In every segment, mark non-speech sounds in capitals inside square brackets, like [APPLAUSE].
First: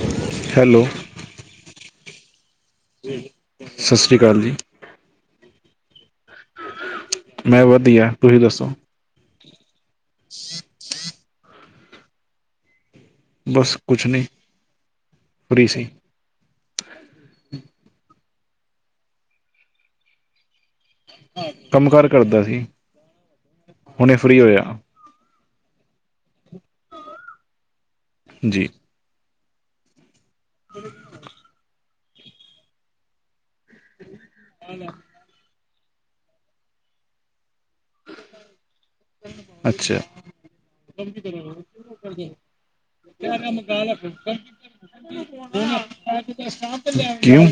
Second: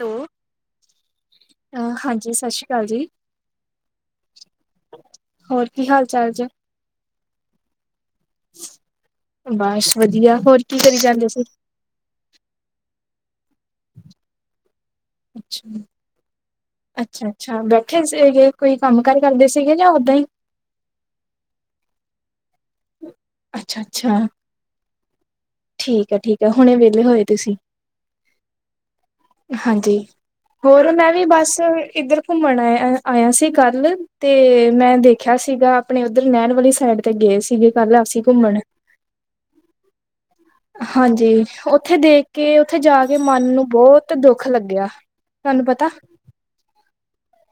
Hello hello ਹਾਂਜੀ ਸਤਿ ਸ਼੍ਰੀ ਅਕਾਲ ਜੀ ਸਤਿ ਸ਼੍ਰੀ ਅਕਾਲ ਜੀ ਹੋਰ ਕੀ ਹਾਲ ਚਾਲ ਮੈਂ ਵਧੀਆ ਤੁਸੀਂ ਦੱਸੋ ਬਸ ਵਧੀਆ ਹੋਰ ਕੀ ਕਰੀ ਚਾਹਦੇ ਸੀ ਬਸ ਕੁਛ ਨਈ ਅੱਛਾ ਅੱਛਾ- ਅੱਛਾ ਬੈਠੇ ਸੀਗੇ ਕੋਈ ਕੰਮ ਕਾਰ ਕਰਦੇ ਸੀਗੇ ਜਾਂ ਓਦਾ ਹੀ ਕੰਮ ਕਾਰ ਕਰਦਾ ਸੀ ਅੱਛਾ- ਅੱਛਾ ਹੁਣੇ ਫਰੀ ਹੋਇਆ ਠੀਕ ਆ ਠੀਕ ਹੈ ਹੁਣੇ ਵਿਹਲੇ ਹੋਏ ਤੁਸੀਂ ਜੀ ਹਾਂਜੀ ਹੋਰ ਮੈਂ ਵੀ ਬਸ ਇੱਧਰ ਘੁੰਮਣ ਆਇ ਆਇਆ ਸੀ ਕੱਲ ਤੇ ਮੈਂ ਦੇਖ ਸੀਗਾ ਆਪਣੇ ਉੱਧਰ ਨਹਿਣ ਵਾਲੀ ਸਾਈਡ ਤੇ ਗਏ ਸੀਗੇ ਕੱਲ ਅਸੀਂ ਘੁੰਮਣ ਅੱਛਾ ਹਾਂਜੀ ਉੱਥੇ ਦੇਖ ਕੇ ਉੱਥੇ ਜਾ ਕੇ ਮਨ ਨੂੰ ਬਹੁਤ ਦੁੱਖ ਲੱਗਿਆ ਤੁਹਾਨੂੰ ਪਤਾ [UNINTELLIGIBLE] ਕਯੋਂ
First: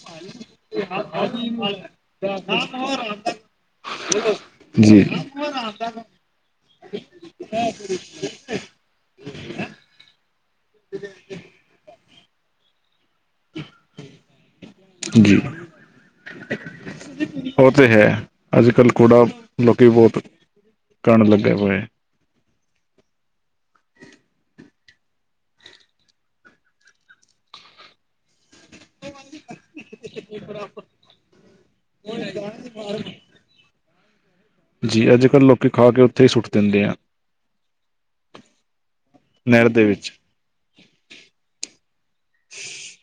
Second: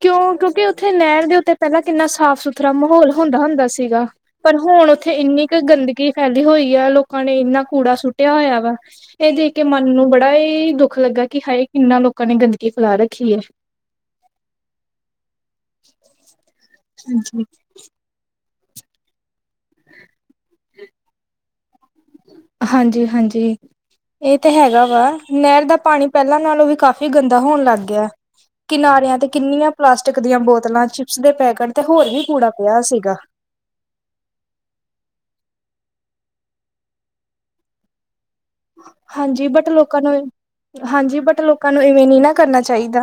ਕਿਉਂ ਕਿਉਂਕਿ ਉੱਥੇ ਨਹਿਰ ਦੇ ਉੱਤੇ ਪਹਿਲਾਂ ਕਿੰਨਾ ਸਾਫ ਸੁਥਰਾ ਮਾਹੌਲ ਹੁੰਦਾ- ਹੁੰਦਾ ਸੀਗਾ ਪਰ ਹੁਣ ਜੀ ਉੱਥੇ ਇੰਨੀ ਕੁ ਗੰਦਗੀ ਫੈਲੀ ਹੋਈ ਆ ਲੋਕਾਂ ਨੇ ਇੰਨਾ ਕੂੜਾ ਸੁੱਟਿਆ ਹੋਇਆ ਵਾ ਇਹ ਦੇਖ ਕੇ ਮਨ ਨੂੰ ਬੜਾ ਹੀ ਦੁੱਖ ਲੱਗਾ ਕਿ ਹਾਏ ਕਿੰਨਾ ਲੋਕਾਂ ਨੇ ਗੰਦਗੀ ਫੈਲਾ ਰੱਖੀ ਹੈ। ਜੀ ਹਾਂਜੀ। ਹੋ ਤੇ ਹੈ। ਅੱਜ ਕੱਲ੍ਹ ਕੂੜਾ ਲੋਕੀ ਬਹੁਤ ਕਣ ਲੱਗਿਆ ਹੋਇਆ ਹੈ ਹਾਂਜੀ- ਹਾਂਜੀ ਇਹ ਤੇ ਹੈਗਾ ਵਾ ਨਹਿਰ ਦਾ ਪਾਣੀ ਪਹਿਲਾਂ ਨਾਲੋਂ ਵੀ ਕਾਫ਼ੀ ਗੰਦਾ ਹੋਣ ਲੱਗ ਗਿਆ ਕਿਨਾਰਿਆਂ ਤੇ ਕਿੰਨੀਆਂ ਪਲਾਸਟਿਕ ਦੀਆਂ ਬੋਤਲਾਂ ਚਿਪਸ ਦੇ ਪੈਕੇਟ ਤੇ ਹੋਰ ਵੀ ਕੂੜਾ ਪਿਆ ਸੀਗਾ ਜੀ ਅੱਜ-ਕੱਲ੍ਹ ਲੋਕੀ ਖਾ ਕੇ ਉੱਥੇ ਹੀ ਸੁੱਟ ਦਿੰਦੇ ਆ। ਹਾਂਜੀ ਨਹਿਰ ਬਟ ਦੇ ਲੋਕਾਂ ਵਿੱਚ ਨੂੰ ਹਾਂਜੀ ਬਟ ਲੋਕਾਂ ਨੂੰ ਇਵੇਂ ਨਹੀਂ ਨਾ ਕਰਨਾ ਚਾਹੀਦਾ।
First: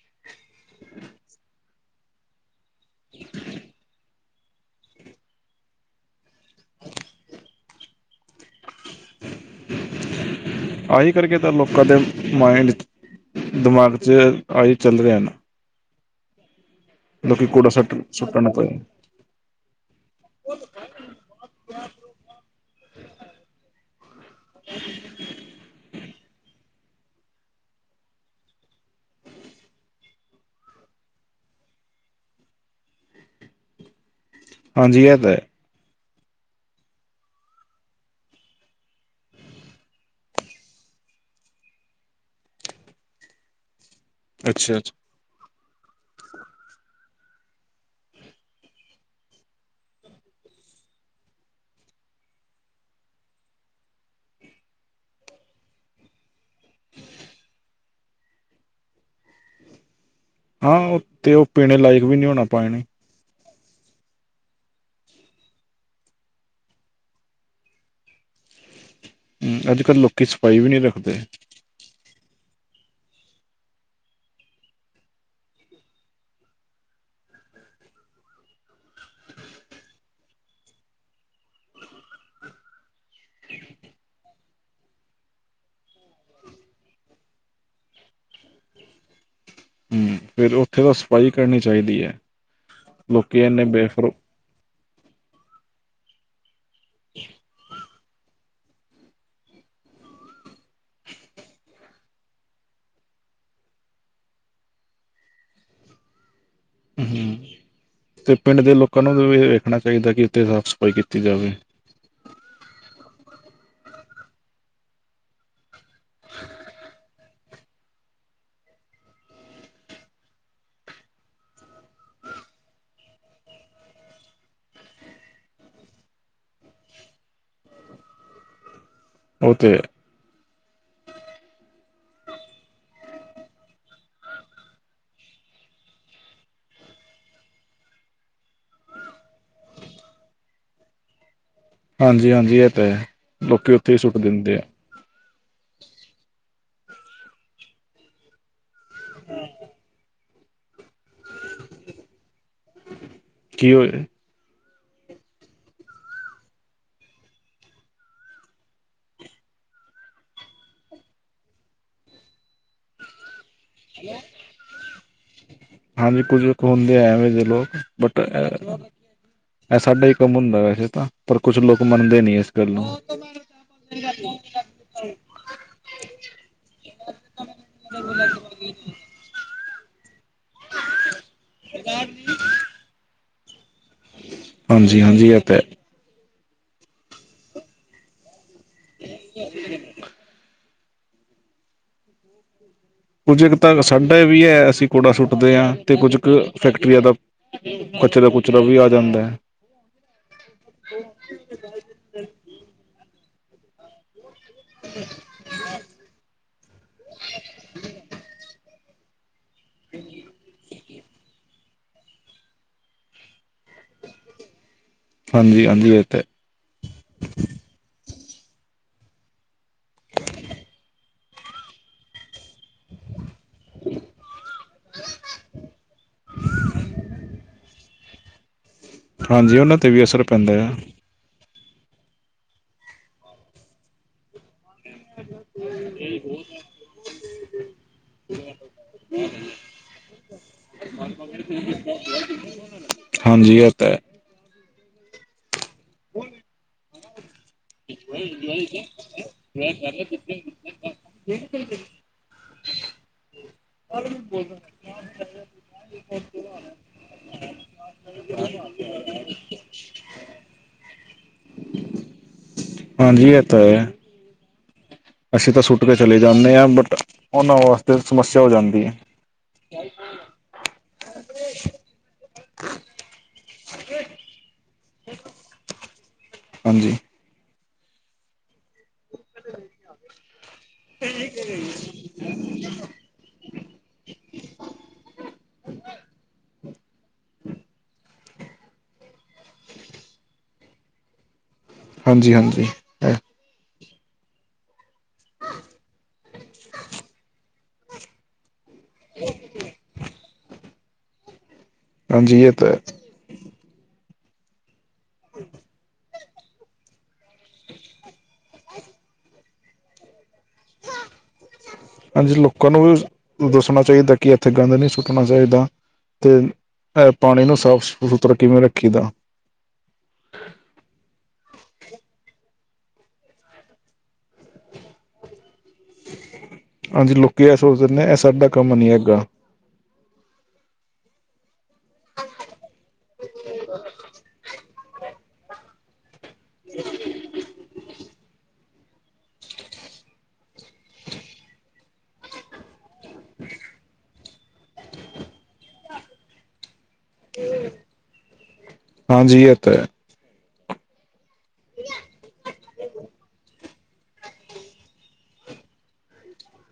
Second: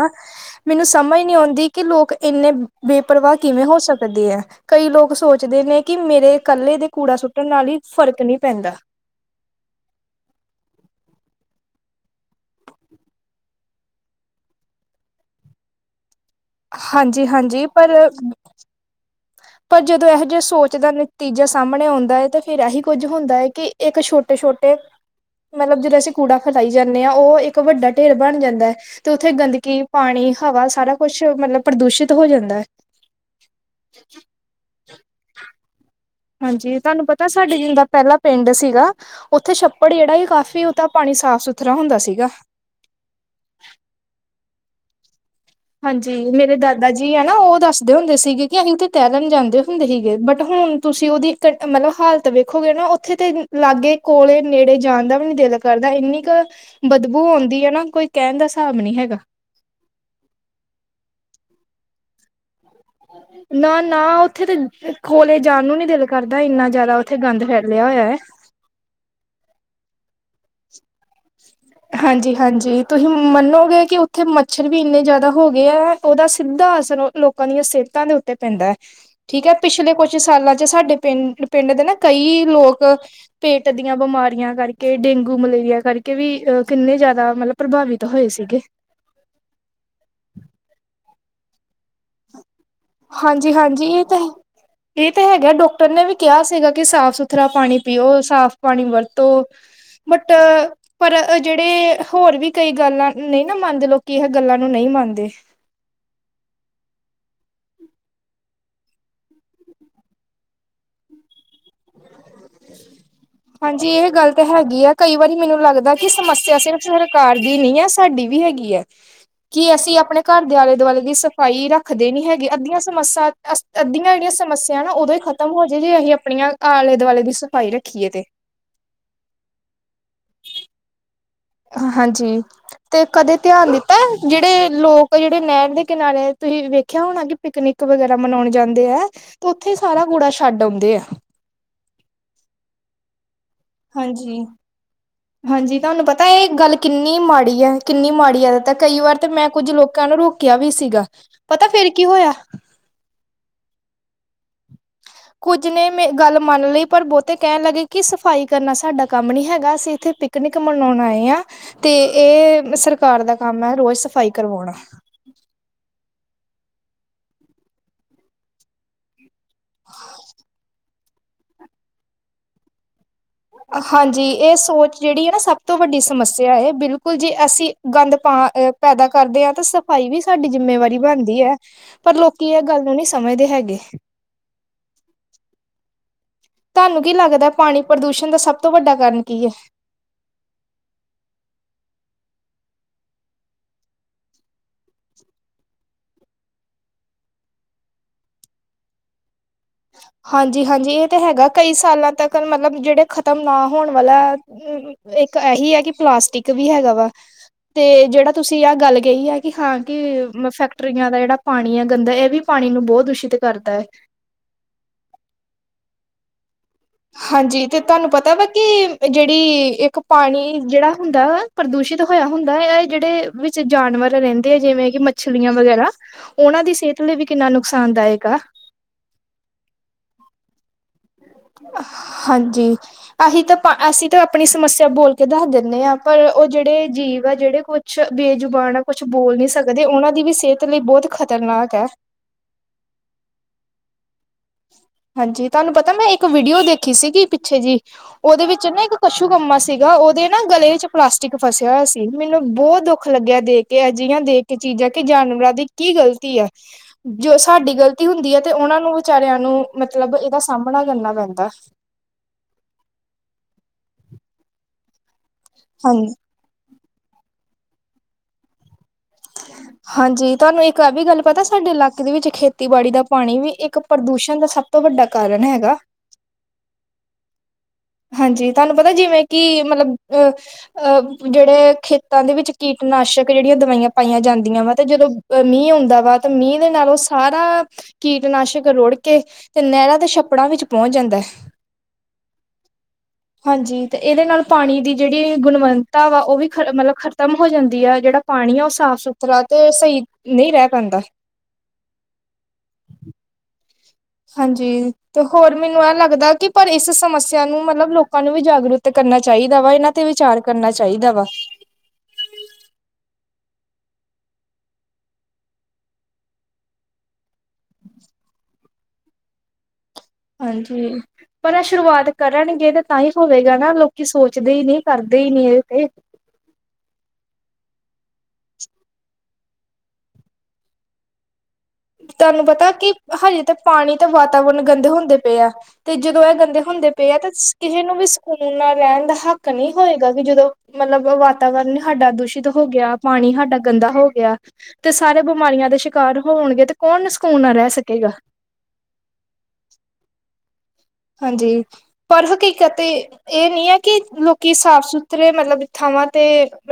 ਮੈਨੂੰ ਸਮਝ ਨਹੀਂ ਆਉਂਦੀ ਕਿ ਲੋਕ ਇੰਨੇ ਬੇਪਰਵਾਹ ਕਿਵੇਂ ਹੋ ਸਕਦੇ ਹੈ। ਕਈ ਲੋਕ ਸੋਚਦੇ ਨੇ ਕਿ ਮੇਰੇ ਕੱਲੇ ਦੇ ਕੂੜਾ ਸੁੱਟਣ ਨਾਲ ਹੀ ਫ਼ਰਕ ਨਹੀਂ ਪੈਂਦਾ। [INAUDIBLE] [UNINTELLIGIBLE] ਆਹੀ ਕਰਕੇ ਤਾਂ ਲੋਕਾਂ ਦੇ ਮਾਇਂਡ ਚ ਦਿਮਾਗ ਚ ਆਈ ਚੱਲ ਰਿਹਾ ਨਾ- ਲੋਕੀ ਹਾਂਜੀ-ਹਾਂਜੀ ਕੂੜਾ ਪਰ। ਸੁੱਟ ਸੁੱਟਣ ਪਏ ਪਰ ਜਦੋਂ ਇਹੋ ਜਿਹਾ ਸੋਚ ਦਾ ਨਤੀਜਾ ਸਾਹਮਣੇ ਆਉਂਦਾ ਹੈ ਤੇ ਫਿਰ ਇਹੀ ਕੁੱਝ ਹੁੰਦਾ ਹੈ ਕਿ ਇੱਕ ਛੋਟ ਛੋਟੇ ਮਤਲਬ ਜਿਦੋਂ ਅਸੀਂ ਕੂੜਾ ਖਿਲਾਈ ਜਾਂਦੇ ਹਾਂ ਉਹ ਇੱਕ ਵੱਡਾ ਢੇਰ ਬਣ ਜਾਂਦਾ। ਤੇ ਉੱਥੇ ਗੰਦਗੀ ਪਾਣੀ, ਹਵਾ ਸਾਰਾ ਕੁੱਛ ਮਤਲਬ ਪ੍ਰਦੂਸ਼ਿਤ ਹੋ ਜਾਂਦਾ ਐ। [UNINTELLIGIBLE] ਹਾਂਜੀ ਇਹ ਤਾਂ ਹੈ। ਹਾਂਜੀ ਤੁਹਾਨੂੰ ਪਤਾ ਸਾਡੇ ਜਿਲੇ ਦਾ ਪਹਿਲਾ ਪਿੰਡ ਸੀਗਾ ਉੱਥੇ ਛੱਪੜ ਜਿਹੜਾ ਕਾਫ਼ੀ ਉਹਦਾ ਪਾਣੀ ਸਾਫ-ਸੁਥਰਾ ਹੁੰਦਾ ਸੀਗਾ। ਅੱਛਾ-ਅ ਹਾਂਜੀ ਮੇਰੇ ਦਾਦਾ ਜੀ ਹੈ ਨਾ ਉਹ ਦੱਸਦੇ ਹੁੰਦੇ ਸੀਗੇ ਕਿ ਅਹੀਂ ਉਥੇ ਤੈਰਨ ਜਾਂਦੇ ਹੁੰਦੇ ਸੀਗੇ ਬਟ ਹੁਣ ਤੁਸੀਂ ਉਹਦੀ ਮਤਲਬ ਹਾਲਤ ਵੇਖੋਗੇ ਨਾ ਉੱਥੇ ਤੇ ਲਾਗੇ ਕੋਲੇ ਨੇੜੇ ਜਾਣ ਦਾ ਵੀ ਨੀ ਦਿਲ ਕਰਦਾ ਇੰਨੀ ਕੁ ਬਦਬੂ ਹੁੰਦੀ‌ ਏ ਨਾ ਕੋਈ ਕਹਿਣ ਦਾ ਸਾਬ ਨੀ ਹੈਗਾ ਹਾਂ ਉਹ ਤੇ ਉਹ ਪੀਣੇ ਲਾਇਕ ਵੀ ਨਹੀਂ ਹੋਣਾ ਪਾਣੀ ਨਾ- ਨਾ ਉੱਥੇ ਤਾਂ ਕੋਲੇ ਜਾਣ ਨੂੰ ਨੀ ਦਿਲ ਕਰਦਾ ਇੰਨਾ ਜਿਆਦਾ ਉੱਥੇ ਗੰਦ ਫੈਲਿਆ ਹੋਇਆ ਹੈ। ਹੂੰ ਅੱਜ-ਕੱਲ੍ਹ ਲੋਕੀ ਸਫਾਈ ਵੀ ਨਹੀਂ ਰੱਖਦੇ। ਹਾਂਜੀ- ਹਾਂਜੀ ਤੁਸੀਂ ਮੰਨੋਗੇ ਕਿ ਉੱਥੇ ਮੱਛਰ ਵੀ ਇੰਨੇ ਜ਼ਿਆਦਾ ਹੋ ਗਏ ਹੈ ਉਹਦਾ ਸਿੱਧਾ ਅਸਰ ਲੋਕਾਂ ਦੀਆਂ ਸਿਹਤਾਂ ਦੇ ਉੱਤੇ ਪੈਂਦਾ। ਠੀਕ ਹੈ ਪਿਛਲੇ ਕੁਛ ਸਾਲਾਂ ਚ ਸਾਡੇ ਪਿੰਡ ਦੇ ਨਾ ਕਈ ਲੋਕ। ਪੇਟ ਦੀਆਂ ਬਿਮਾਰੀਆਂ ਕਰਕੇ ਡੇਂਗੂ ਮਲੇਰੀਆ ਕਰਕੇ ਵੀ ਅ ਕਿੰਨੇ ਜ਼ਿਆਦਾ ਮਤਲਬ ਪ੍ਰਭਾਵਿਤ ਹੋਏ ਸੀਗੇ। ਹਮ ਫਿਰ ਉੱਥੇ ਤਾਂ ਸਫਾਈ ਕਰਨੀ ਚਾਹੀਦੀ ਹੈ। ਲੋਕੀ ਇੰਨੇ ਹਾਂਜੀ-ਹਾਂਜੀ ਇਹ ਬੇਫਰੋ ਤਾਂ ਇਹ ਤਾਂ ਹੈਗਾ ਡਾੱਕਟਰ ਨੇ ਵੀ ਕਿਹਾ ਸੀਗਾ ਕਿ ਸਾਫ਼-ਸੁਥਰਾ ਪਾਣੀ ਪੀਓ ਸਾਫ਼ ਪਾਣੀ ਵਰਤੋ ਬਟ ਪਰ ਜਿਹੜੇ ਹੋਰ ਵੀ ਕਈ ਗੱਲਾਂ ਨਹੀਂ ਨਾ ਮੰਨਦੇ ਲੋਕੀ ਇਹ ਗੱਲਾਂ ਨੂੰ ਨਹੀਂ ਮੰਨਦੇ। ਤੇ ਪਿੰਡ ਦੇ ਲੋਕਾਂ ਨੂੰ ਵੀ ਵੇਖਣਾ ਚਾਹੀਦਾ ਕਿ ਇੱਥੇ ਸਾਫ਼- ਸਫ਼ਾਈ ਕੀਤੀ ਜਾਵੇ। [UNINTELLIGIBLE] ਹਾਂਜੀ ਇਹ ਗੱਲ ਤਾਂ ਹੈਗੀ ਹੈ, ਕਈ ਵਾਰੀ ਮੈਨੂੰ ਲੱਗਦਾ ਕਿ ਸਮੱਸਿਆ ਸਿਰਫ਼ ਸਰਕਾਰ ਦੀ ਨਹੀਂ ਹੈ ਸਾਡੀ ਵੀ ਹੈਗੀ। ਈ ਹੈ। ਕੀ ਅਸੀਂ ਆਪਣੇ ਘਰ ਦੇ ਆਲੇ-ਦੁਆਲੇ ਦੀ ਸਫ਼ਾਈ ਰੱਖਦੇ ਨੀ ਹੈਗੇ ਅੱਧੀਆਂ ਸਮੱਸਿਆ। ਅੱਧੀਆਂ ਜਿਹੜੀਆਂ ਸਮੱਸਿਆ ਨਾ ਉਦੋਂ ਹੀ ਖ਼ਤਮ ਹੋ ਜਾਏ ਜੇ ਅਸੀਂ ਆਪਣੀਆਂ ਆਲੇ-ਦੁਆਲੇ ਦੀ ਸਫ਼ਾਈ ਰੱਖੀਏ ਤੇ। ਉਹ ਤੇ ਹੈ। ਹਾਂਜੀ। ਤੇ ਕਦੇ ਧਿਆਨ ਦਿੱਤਾ ਜਿਹੜੇ ਲੋਕ ਜਿਹੜੇ ਨਹਿਰ ਦੇ ਕਿਨਾਰੇ ਤੁਸੀਂ ਵੇਖਿਆ ਹੋਣਾ ਕਿ ਪਿਕਨਿਕ ਵਗੈਰਾ ਮਨਾਉਣ ਜਾਂਦੇ ਹੈ ਤੇ ਉੱਥੇ ਸਾਰਾ ਗੂੜਾ ਛੱਡ ਆਉਂਦੇ ਆ। ਹਾਂਜੀ-ਹਾਂਜੀ ਇਹ ਤਾਂ ਹੈ ਲੋਕੀ ਉੱਥੇ ਹੀ ਸੁੱਟ ਹਾਂਜੀ ਦਿੰਦੇ ਆ। ਹਾਂਜੀ ਤੁਹਾਨੂੰ ਪਤਾ ਇਹ ਗੱਲ ਕਿੰਨੀ ਮਾੜੀ ਹੈ ਕਿੰਨੀ ਮਾੜੀ ਹੈ ਇੱਦ ਤੱਕ। ਕਈ ਵਾਰ ਤੇ ਮੈਂ ਕੁੱਝ ਲੋਕਾਂ ਨੂੰ ਰੋਕਿਆ ਵੀ ਸੀਗਾ ਪਤਾ ਫੇਰ ਕੀ ਹੋਇਆ। ਕੀ ਹੋਇਆ? [INAUDIBLE] ਕੁੱਝ ਨੇ ਮ ਗੱਲ ਮੰਨ ਲਈ ਪਰ ਬਹੁਤੇ ਕਹਿਣ ਲੱਗੇ ਕਿ ਸਫ਼ਾਈ ਕਰਨਾ ਸਾਡਾ ਕੰਮ ਨੀ ਹੈਗਾ ਅਸੀਂ ਇੱਥੇ ਪਿਕ ਨਿਕ ਮਨਾਉਣ ਆਏ ਆ ਤੇ ਇਹ ਸਰਕਾਰ ਦਾ ਕੰਮ ਹੈ ਰੋਜ਼ ਸਫ਼ਾਈ ਕਰਵਾਉਣਾ। ਹਾਂਜੀ ਕੁੱਝ ਹੁੰਦੇ ਐਵੇਂ ਦੇ ਲੋਕ ਬਟ ਇਹ ਇਹ ਸਾਡਾ ਹੀ ਕੰਮ ਹੁੰਦਾ ਵੈਸੇ ਤਾਂ ਪਰ ਕੁਛ ਲੋਕ ਮੰਨਦੇ ਨੀ ਇਸ ਗੱਲ ਨੂੰ। ਹਾਂਜੀ ਇਹ ਸੋਚ ਜਿਹੜੀ ਹੈ ਨਾ ਸਭ ਤੋਂ ਵੱਡੀ ਸਮੱਸਿਆ ਇਹ ਬਿਲਕੁਲ ਜੀ ਅਸੀਂ ਗੰਦ ਪਾ। ਪੈਦਾ ਕਰਦੇ ਹਾਂ ਤਾਂ ਸਫ਼ਾਈ ਵੀ ਸਾਡੀ ਜਿੰਮੇਵਾਰੀ ਬਣਦੀ ਹੈ ਪਰ ਲੋਕ ਕੀ ਇਹ ਗੱਲ ਨੂੰ ਨੀ ਸਮਝਦੇ ਹੈਗੇ। ਹਾਂਜੀ ਹਾਂਜੀ ਏ ਤਾਂ। ਤੁਹਾਨੂੰ ਕੀ ਲੱਗਦਾ ਪਾਣੀ ਪ੍ਰਦੂਸ਼ਣ ਦਾ ਸਭ ਤੋਂ ਵੱਡਾ ਕਾਰਨ ਕੀ ਹੈ। ਕੁੱਝ ਕੁ ਤਾਂ ਸਾਡਾ ਵੀ ਹੈ ਅਸੀ ਕੂੜਾ ਸੁੱਟਦੇ ਹਾਂ ਤੇ ਕੁੱਝ ਕੁ ਫੈਕਟਰੀਆਂ ਦਾ। ਕਚਰਾ ਕੁਚਰਾ ਵੀ ਆ ਜਾਂਦਾ ਹੈ। ਹਾਂਜੀ ਹਾਂਜੀ ਇਹ ਤਾਂ ਹੈਗਾ ਕਈ ਸਾਲਾਂ ਤੱਕ ਮਤਲਬ ਜਿਹੜੇ ਖਤਮ ਨਾ ਹੋਣ ਵਾਲਾ। ਅ ਇੱਕ ਇਹੀ ਹੈ ਕਿ ਪਲਾਸਟਿਕ ਵੀ ਹੈਗਾ ਵਾ ਤੇ ਜਿਹੜਾ ਤੁਸੀ ਆਹ ਗੱਲ ਕਹੀ ਹੈ। ਕਿ ਹਾਂ ਕਿ ਫੈਕਟਰੀਆਂ ਦਾ ਜਿਹੜਾ ਪਾਣੀ ਹੈ ਗੰਦਾ ਇਹ ਵੀ ਪਾਣੀ ਨੂੰ ਬਹੁਤ ਦੂਸ਼ਿਤ ਕਰਦਾ ਹੈ। ਹਾਂਜੀ ਹਾਂਜੀ ਉ ਤੇ ਹਾਂਜੀ ਤੇ ਤੁਹਾਨੂੰ ਪਤਾ ਵਾ ਕਿ ਜਿਹੜੀ ਇੱਕ ਪਾਣੀ ਜਿਹੜਾ ਹੁੰਦਾ ਵਾ। ਪ੍ਰਦੂਸ਼ਿਤ ਹੋਇਆ ਹੁੰਦਾ ਹੈ ਇਹ ਜਿਹੜੇ ਵਿੱਚ ਜਾਨਵਰ ਰਹਿੰਦੇ ਆ ਜਿਵੇਂ ਕਿ ਮੱਛਲੀਆਂ ਵਗੈਰਾ। ਉਹਨਾਂ ਦੀ ਸਿਹਤ ਲਈ ਵੀ ਕਿੰਨਾ ਨੁਕਸਾਨਦਾਇਕ ਆ। ਹਾਂਜੀ ਉਹਨਾਂ ਤੇ ਵੀ ਅਸਰ ਪੈਂਦਾ ਆ। ਹਾਂਜੀ ਅਸੀਂ ਤਾਂ ਅਸੀਂ। ਤੇ ਆਪਣੀ ਸਮੱਸਿਆ ਬੋਲ ਕੇ ਦੱਸ ਦਿੰਦੇ ਹਾਂ ਪਰ ਉਹ ਜਿਹੜੇ ਅ ਜੀਵ ਆ ਜਿਹੜੇ ਕੁਛ ਬੇਜੁਬਾਨ ਆ। ਕੁਛ ਬੋਲ ਨੀ ਸਕਦੇ ਉਹਨਾਂ ਦੀ ਵੀ ਸਿਹਤ ਲਈ ਬਹੁਤ ਖ਼ਤਰਨਾਕ ਹੈ। ਹਾਂਜੀ ਇਹ ਤਾਂ ਐ। ਹਾਂਜੀ ਤੁਹਾਨੂੰ ਪਤਾ ਮੈਂ ਇੱਕ ਵੀਡੀਓ ਦੇਖੀ ਸੀਗੀ ਪਿੱਛੇ ਜੀ। ਉਹਦੇ ਵਿੱਚ ਨਾ ਇੱਕ ਕਸ਼ੂ ਕੰਮਾ ਸੀਗਾ ਉਹਦੇ ਨਾ ਗਲੇ ਵਿੱਚ ਪਲਾਸਟਿਕ ਫਸਿਆ ਹੋਇਆ ਸੀ ਮੈਨੂੰ ਬਹੁਤ ਦੁੱਖ। ਦੁੱਖ ਲੱਗਿਆ ਦੇਖ ਕੇ ਅਜਿਹੀਆਂ ਦੇਖ ਕੇ ਚੀਜ਼ਾਂ ਕਿ ਜਾਨਵਰਾਂ ਦੀ ਕੀ ਗ਼ਲਤੀ ਆ। ਜੋ ਸਾਡੀ ਗ਼ਲਤੀ ਹੁੰਦੀ ਹੈ ਤੇ ਉਹਨਾਂ ਨੂੰ ਵਿਚਾਰਿਆਂ ਮਤਲਬ ਇਹਦਾ ਸਾਹਮਣਾ ਕਰਨਾ ਪੈਂਦਾ। ਹਾਂਜੀ ਇਹ ਤਾਂ ਹੈ। ਅਸੀਂ ਤਾਂ ਸੁੱਟ ਕੇ ਹਾਂਜੀ ਚਲੇ ਜਾਂਦੇ ਆ ਬਟ ਉਹਨਾਂ ਵਾਸਤੇ ਸਮੱਸਿਆ ਹੋ ਜਾਂਦੀ ਹੈ। ਹਾਂਜੀ ਤੁਹਾਨੂੰ ਇੱਕ ਇਹ ਵੀ ਗੱਲ ਪਤਾ ਸਾਡੇ ਇਲਾਕੇ ਦੇ ਵਿੱਚ ਖੇਤੀਬਾੜੀ ਦਾ ਪਾਣੀ ਵੀ ਇੱਕ। ਪ੍ਰਦੂਸ਼ਣ ਦਾ ਸਭ ਤੋਂ ਵੱਡਾ ਕਾਰਨ ਹੈਗਾ। ਹਾਂਜੀ। ਹਾਂਜੀ। ਤੁਹਾਨੂੰ ਪਤਾ ਜਿਵੇਂ ਕਿ ਮਤਲਬ ਅਹ ਜਿਹੜੇ ਖੇਤਾਂ ਦੇ ਵਿੱਚ ਕੀਟਨਾਸ਼ਕ। ਜਿਹੜੀਆਂ ਦਵਾਈਆਂ ਪਾਈਆਂ ਜਾਂਦੀਆਂ ਵਾ ਤੇ ਜਦੋਂ ਮੀਂਹ ਹੁੰਦਾ ਵਾ ਤੇ ਮੀਂਹ ਦੇ ਨਾਲ ਉਹ ਸਾਰਾ। ਕੀਟਨਾਸ਼ਕ ਰੁੜ ਕੇ ਤੇ ਨਹਿਰਾਂ ਤੇ ਛੱਪੜਾਂ ਵਿੱਚ ਪਹੁੰਚ ਜਾਂਦਾ ਹੈ। ਹਾਂਜੀ ਹਾਂਜੀ। ਇਹ- ਹਾਂਜੀ ਤੇ ਇਹਦੇ ਨਾਲ ਪਾਣੀ ਦੀ ਜਿਹੜੀ ਗੁਣਵੱਤਾ ਵਾ ਉਹ ਵੀ ਖ਼ਤਮ ਮਤਲਬ ਖ਼ਤਮ ਹੋ ਜਾਂਦੀ ਆ ਜਿਹੜਾ ਪਾਣੀ ਆ ਉਸ। ਸਾਫ਼ ਸੁਥਰਾ ਤੇ ਸਹੀ ਨਹੀਂ ਰਹਿ ਪੈਂਦਾ। ਹਾਂਜੀ ਏ ਤਾਂ ਹੈ। ਹਾਂਜੀ ਤੇ ਹੋਰ ਮੈਨੂੰ ਇਹ ਲੱਗਦਾ ਕਿ ਪਰ ਇਸ ਸਮੱਸਿਆ ਨੂੰ ਮਤਲਬ ਲੋਕਾਂ ਨੂੰ ਵੀ ਜਾਗਰੂਤ ਕਰਨਾ ਚਾਹੀਦਾ ਵਾ ਇਹਨਾਂ ਤੇ ਵਿਚਾਰ ਕਰਨਾ ਚਾਹੀਦਾ ਵਾ। ਹਾਂਜੀ ਲੋਕਾਂ ਨੂੰ ਵੀ ਦੱਸਣਾ ਚਾਹੀਦਾ ਕਿ ਇੱਥੇ ਗੰਦ ਨਹੀਂ ਸੁੱਟਣਾ ਚਾਹੀਦਾ। ਅਤੇ ਪਾਣੀ ਨੂੰ ਸਾਫ ਸੁਥਰਾ ਕਿਵੇਂ ਰੱਖੀ ਦਾ। ਹਾਂਜੀ। ਪਰ ਐ ਸ਼ੁਰੂਆਤ ਕਰਨਗੇ ਤੇ ਤਾਂ ਹੀ ਹੋਵੇਗਾ ਨਾ ਲੋਕੀ ਸੋਚਦੇ ਹੀ ਨਹੀਂ ਕਰਦੇ ਹੀ ਨੀ ਇਹਦੇ ਤੇ। ਹਾਂਜੀ ਲੋਕੀ ਆ ਸੋਚ ਦੇਦੇ ਇਹ ਸਾਡਾ ਕੰਮ ਨੀ ਹੈਗਾ। ਤੁਹਾਨੂੰ ਪਤਾ ਕਿ ਹਜੇ ਤਾਂ ਪਾਣੀ ਤੇ ਵਾਤਾਵਰਨ ਗੰਦੇ ਹੁੰਦੇ ਪਏ ਆ। ਤੇ ਜਦੋਂ ਇਹ ਗੰਦੇ ਹੁੰਦੇ ਪਏ ਆ ਤੇ ਕਿਸੇ ਨੂੰ ਵੀ ਸਕੂਨ ਨਾਲ ਰਹਿਣ ਦਾ ਹੱਕ ਨਹੀਂ ਹੋਏਗਾ ਕਿ ਜਦੋਂ। ਮਤਲਬ ਵਾਤਾਵਰਨ ਸਾਡਾ ਦੂਸ਼ਿਤ ਹੋ ਗਿਆ ਪਾਣੀ ਸਾਡਾ ਗੰਦਾ ਹੋ ਗਿਆ। ਤੇ ਸਾਰੇ ਬਿਮਾਰੀਆਂ ਦਾ ਸ਼ਿਕਾਰ ਹੋਣਗੇ ਤੇ ਕੌਣ ਸਕੂਨ ਨਾ ਰਹਿ ਸਕੇਗਾ। ਹਾਂਜੀ ਇਹ ਤੇ ਹੈ। ਹਾਂਜੀ ਪਰ ਕੀ ਕਤੇ ਇਹ ਨੀ ਹੈ ਕਿ ਲੋਕੀ ਸਾਫ਼ ਸੁੱਥਰੇ ਮਤਲਬ ਥਾਵਾਂ ਤੇ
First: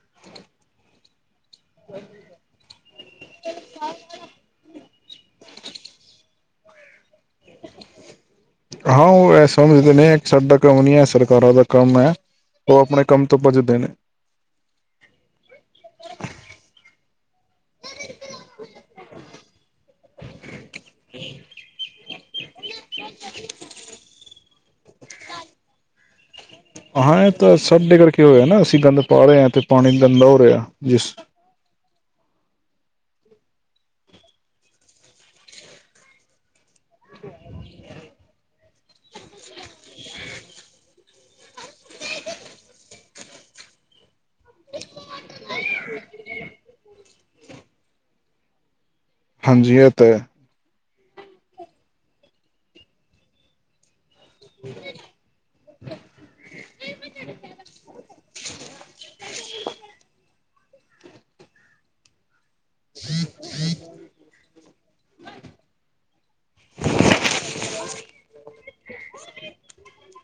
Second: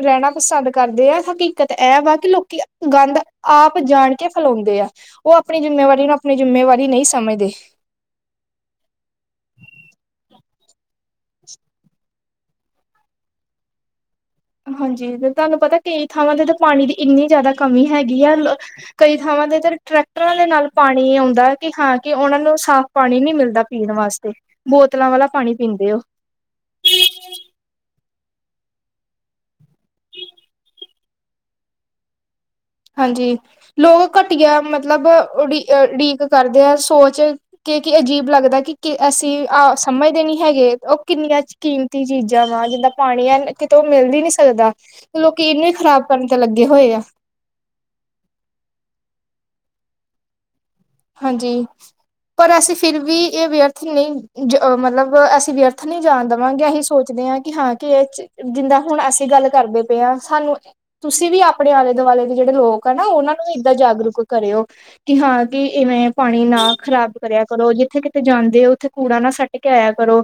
ਰਹਿਣਾ ਪਸੰਦ ਕਰਦੇ ਆ ਲੋਕੀ ਦਿੱਕਤ ਇਹ ਵਾ ਕਿ ਲੋਕੀ ਗੰਦ ਆਪ ਜਾਣ ਕੇ ਫੈਲਾਉਂਦੇ ਆ। ਉਹ ਆਪਣੀ ਜਿੰਮੇਵਾਰੀ ਨੂੰ ਆਪਣੀ ਜਿੰਮੇਵਾਰੀ ਨਹੀਂ ਸਮਝਦੇ। ਹਾਂ ਉਹ ਸਮਝਦੇ ਨੇ ਇੱਕ ਸਾਡਾ ਕੰਮ ਨਹੀ ਹੈ ਸਰਕਾਰਾਂ ਦਾ ਕੰਮ ਹੈ ਉਹ ਆਪਣੇ ਕੰਮ ਤੋਂ ਭੱਜਦੇ ਨੇ। ਹਾਂਜੀ ਤੁਹਾਨੂੰ ਪਤਾ ਕਈ ਥਾਵਾਂ ਤੇ ਤਾਂ ਪਾਣੀ ਦੀ ਇੰਨੀ ਜ਼ਿਆਦਾ ਕਮੀ ਹੈਗੀ ਆ ਕਈ ਥਾਵਾਂ ਤੇ ਟਰੈਕਟਰਾਂ ਦੇ ਨਾਲ ਪਾਣੀ ਆਉਂਦਾ ਕਿ ਹਾਂ ਕਿ ਉਹਨਾਂ ਨੂੰ ਸਾਫ਼ ਪਾਣੀ ਨੀ ਮਿਲਦਾ ਪੀਣ ਵਾਸਤੇ ਬੋਤਲਾਂ ਵਾਲਾ ਪਾਣੀ ਪੀਂਦੇ ਹੋ। ਹਾਂ ਇਹ ਤਾਂ ਸਭ ਡਿੱਗਰ ਕੇ ਹੋਇਆ ਨਾ ਅਸੀਂ ਗੰਦ ਪਾ ਰਹੇ ਹਾਂ ਤੇ ਪਾਣੀ ਗੰਦਾ ਹੋ ਰਿਹਾ ਜਿਸ ਹਾਂਜੀ ਲੋਕ ਘਟੀਆ ਮਤਲਬ ਉਡੀਕ ਉਡੀਕ ਕਰਦੇ ਆ ਸੋਚ ਕਿ ਕੀ ਅਜੀਬ ਲੱਗਦਾ ਕਿ ਅਸੀਂ ਆਹ ਸਮਝਦੇ ਨਹੀਂ ਹੈਗੇ ਉਹ ਕਿੰਨੀਆਂ ਕੀਮਤੀ ਚੀਜ਼ਾਂ ਵਾ ਜਿੰਦਾਂ ਪਾਣੀ ਆ ਕਿਤੇ ਉਹ ਮਿਲ ਵੀ ਨਹੀਂ ਸਕਦਾ। ਲੋਕੀ ਇਹਨੂੰ ਹੀ ਖ਼ਰਾਬ ਕਰਨ ਤੇ ਲੱਗੇ ਹੋਏ ਆ। ਹਾਂਜੀ ਤਾਂ ਹਾਂਜੀ ਪਰ ਅਸੀਂ ਫਿਰ ਵੀ ਇਹ ਵਿਅਰਥ ਨਹੀਂ ਮਤਲਬ ਅਸੀਂ ਵਿਅਰਥ ਨਹੀਂ ਜਾਣ ਦੇਵਾਂਗੇ ਅਸੀਂ ਸੋਚਦੇ ਹਾਂ ਕਿ ਹਾਂ ਕਿ ਇਹ ਜਿੰਦਾਂ ਹੁਣ ਅਸੀਂ ਗੱਲ ਕਰਦੇ ਪਏ ਹਾਂ ਸਾਨੂੰ ਤੁਸੀਂ ਵੀ ਆਪਣੇ ਆਲੇ ਦੁਆਲੇ ਦੇ ਜਿਹੜੇ ਲੋਕ ਆ ਨਾ ਉਹਨਾਂ ਨੂੰ ਵੀ ਇਏਦਾਂ ਜਾਗਰੂਕ ਕਰਿਓ ਕਿ ਹਾਂ ਕਿ ਇਵੇਂ ਪਾਣੀ ਨਾ ਖ਼ਰਾਬ ਕਰਿਆ ਕਰੋ ਜਿੱਥੇ ਕਿਤੇ ਜਾਂਦੇ ਹੋ ਉੱਥੇ ਕੂੜਾ ਨਾ ਸੱਟ ਕੇ ਆਇਆ ਕਰੋ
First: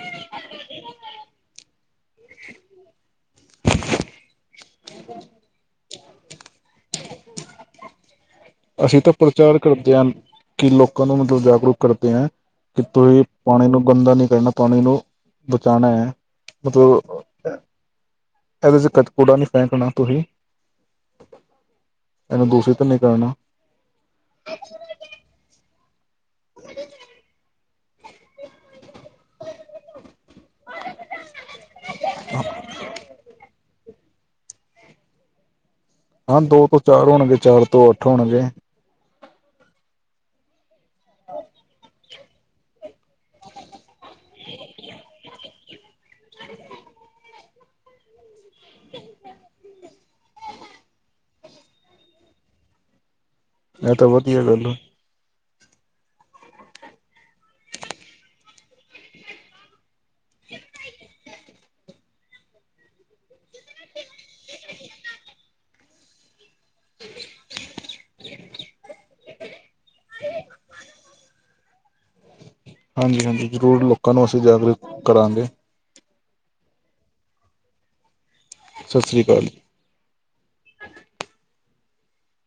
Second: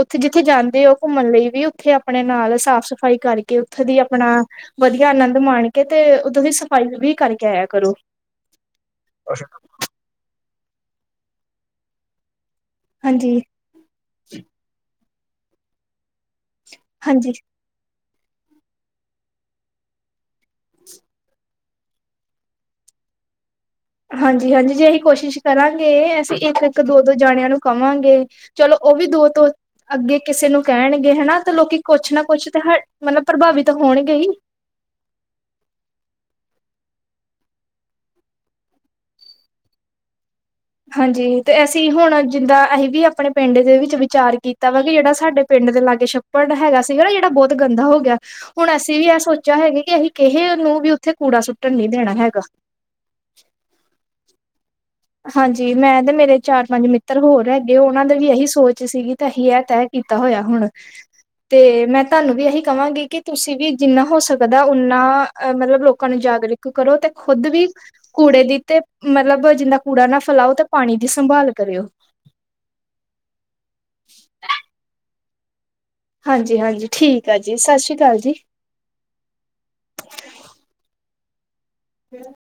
ਉੱਥੇ ਜਿੱਥੇ ਜਾਂਦੇ ਹੋ ਘੁੰਮਣ ਲਈ ਵੀ ਉੱਥੇ ਆਪਣੇ ਨਾਲ ਸਾਫ਼ ਸਫ਼ਾਈ ਕਰਕੇ ਉੱਥੇ ਦੀ ਆਪਣਾ ਵਧੀਆ ਆਨੰਦ ਮਾਣ ਕੇ ਤੇ ਉੱਦੋਂ ਦੀ ਸਫ਼ਾਈ ਵੀ ਕਰਕੇ ਆਇਆ ਕਰੋ ਅਸੀਂ ਤਾਂ ਪ੍ਰਚਾਰ ਕਰਦੇ ਹਾਂ ਕਿ ਲੋਕਾਂ ਨੂੰ ਮਤਲਬ ਜਾਗਰੂਕ ਕਰਦੇ ਹਾਂ ਕਿ ਤੁਸੀਂ ਹਾਂਜੀ ਪਾਣੀ ਨੂੰ ਗੰਦਾ ਨਹੀਂ ਕਰਨਾ ਪਾਣੀ ਨੂੰ ਬਚਾਉਣਾ ਹੈ ਮਤਲਬ ਹਾਂਜੀ ਇਹਦੇ ਚ ਕ ਕੂੜਾ ਨਹੀਂੀ ਫੇਕਣਾ ਤੁਸੀਂ ਇਹਨੂੰ ਦੂਸਰੀ ਤੇ ਨ ਕਰਨਾ ਹਾਂਜੀ ਹਾਂਜੀ ਜੇ ਅਸੀਂ ਕੋਸ਼ਿਸ਼ ਕਰਾਂਗੇ ਅਸੀਂ ਇੱਕ ਇੱਕ ਦੋ ਦੋ ਜਾਣਿਆਂ ਨੂੰ ਕਮ ਵਾਂਗੇ ਚਲੋ ਉਹ ਵੀ ਦੋ ਤੋਂੋ ਅੱਗੇ ਕਿਸੇ ਨੂੰ ਕਹਿਣਗੇ ਹਨਾ ਤਾਂ ਲੋਕੀ ਕੁਛ ਨਾ ਕੁਛ ਤੇ ਮਤਲਬ ਪ੍ਰਭਾਵਿਤ ਹੋਣਗੇ ਹੀ ਹਾਂ ਦੋ ਤੋਂ ਚਾਰ ਹੋਣਗੇ ਚਾਰ ਤੋਂ ਅੱਠ ਹੋਣਗੇ ਹਾਂਜੀ ਤੇ ਅਸੀਂ ਹੁਣ ਜਿੱਦਾਂ ਅਸੀਂ ਵੀ ਆਪਣੇ ਪਿੰਡ ਦੇ ਵਿੱਚ ਵਿਚਾਰ ਕੀਤਾ ਵਾ ਕਿ ਜਿਹੜਾ ਸਾਡੇ ਪਿੰਡ ਦੇ ਲਾਗੇ ਛੱਪੜ ਹੈਗਾ ਸੀਗਾ ਨਾ ਜਿਹੜਾ ਬਹੁਤ ਗੰਦਾ ਹੋ ਗਿਆ ਹੁਣ ਅਸੀਂ ਵੀ ਇਹ ਸੋਚਿਆ ਹੈਗਾ ਕਿ ਅਸੀਂ ਕਿਸੇ ਨੂੰ ਵੀ ਉੱਥੇ ਕੂੜਾ ਸੁੱਟਣ ਨੀ ਦੇਣਾ ਹੈਗਾ ਇਹ ਤਾਂ ਵਧੀਆ ਗੱਲ ਹੋ ਹਾਂਜੀ ਮੈਂ ਤੇ ਮੇਰੇ ਚਾਰ ਪੰਜ ਮਿੱਤਰ ਹੋਰ ਹੈਗੇ ਉਹਨਾਂ ਦੀ ਵੀ ਇਹੀ ਸੋਚ ਸੀਗੀ ਤਾਂ ਅਸੀਂ ਇਹ ਤਾਂ ਹੈ ਕੀਤਾ ਹੋਇਆ ਹੁਣ ਤੇ ਮੈਂ ਤੁਹਾਨੂੰ ਵੀ ਇਹੀ ਕਹਾਂਗੀ ਕਿ ਤੁਸੀਂ ਵੀ ਜਿੰਨਾ ਹੋ ਸਕ ਵਧਾ ਨਾ ਮਤਲਬ ਲੋਕਾਂ ਨੂੰ ਜਾਗਰੂਕ ਕਰੋ ਤੇ ਖੁਦ ਵੀ ਕੂੜੇ ਦੀ ਤੇ ਮਤਲਬ ਜਿੰਨਾ ਕੂੜਾ ਨਾ ਫੈਲਾਓ ਤੇ ਪਾਣੀ ਦੀ ਸੰਭਾਲ ਕਰਿਓ ਹਾਂਜੀ ਹਾਂਜੀ ਜ਼ਰੂਰ ਲੋਕਾਂ ਨੂੰ ਅਸੀਂ ਜਾਗਰੂਕ ਕਰਾਂਗੇ ਹਾਂਜੀ ਹਾਂਜੀ ਠੀਕ ਆ ਜੀ ਸਤਿ ਸ਼੍ਰੀ ਅਕਾਲ ਜੀ ਸਤਿ ਸ਼੍ਰੀ ਅਕਾਲ ਜੀ [INAUDIBLE]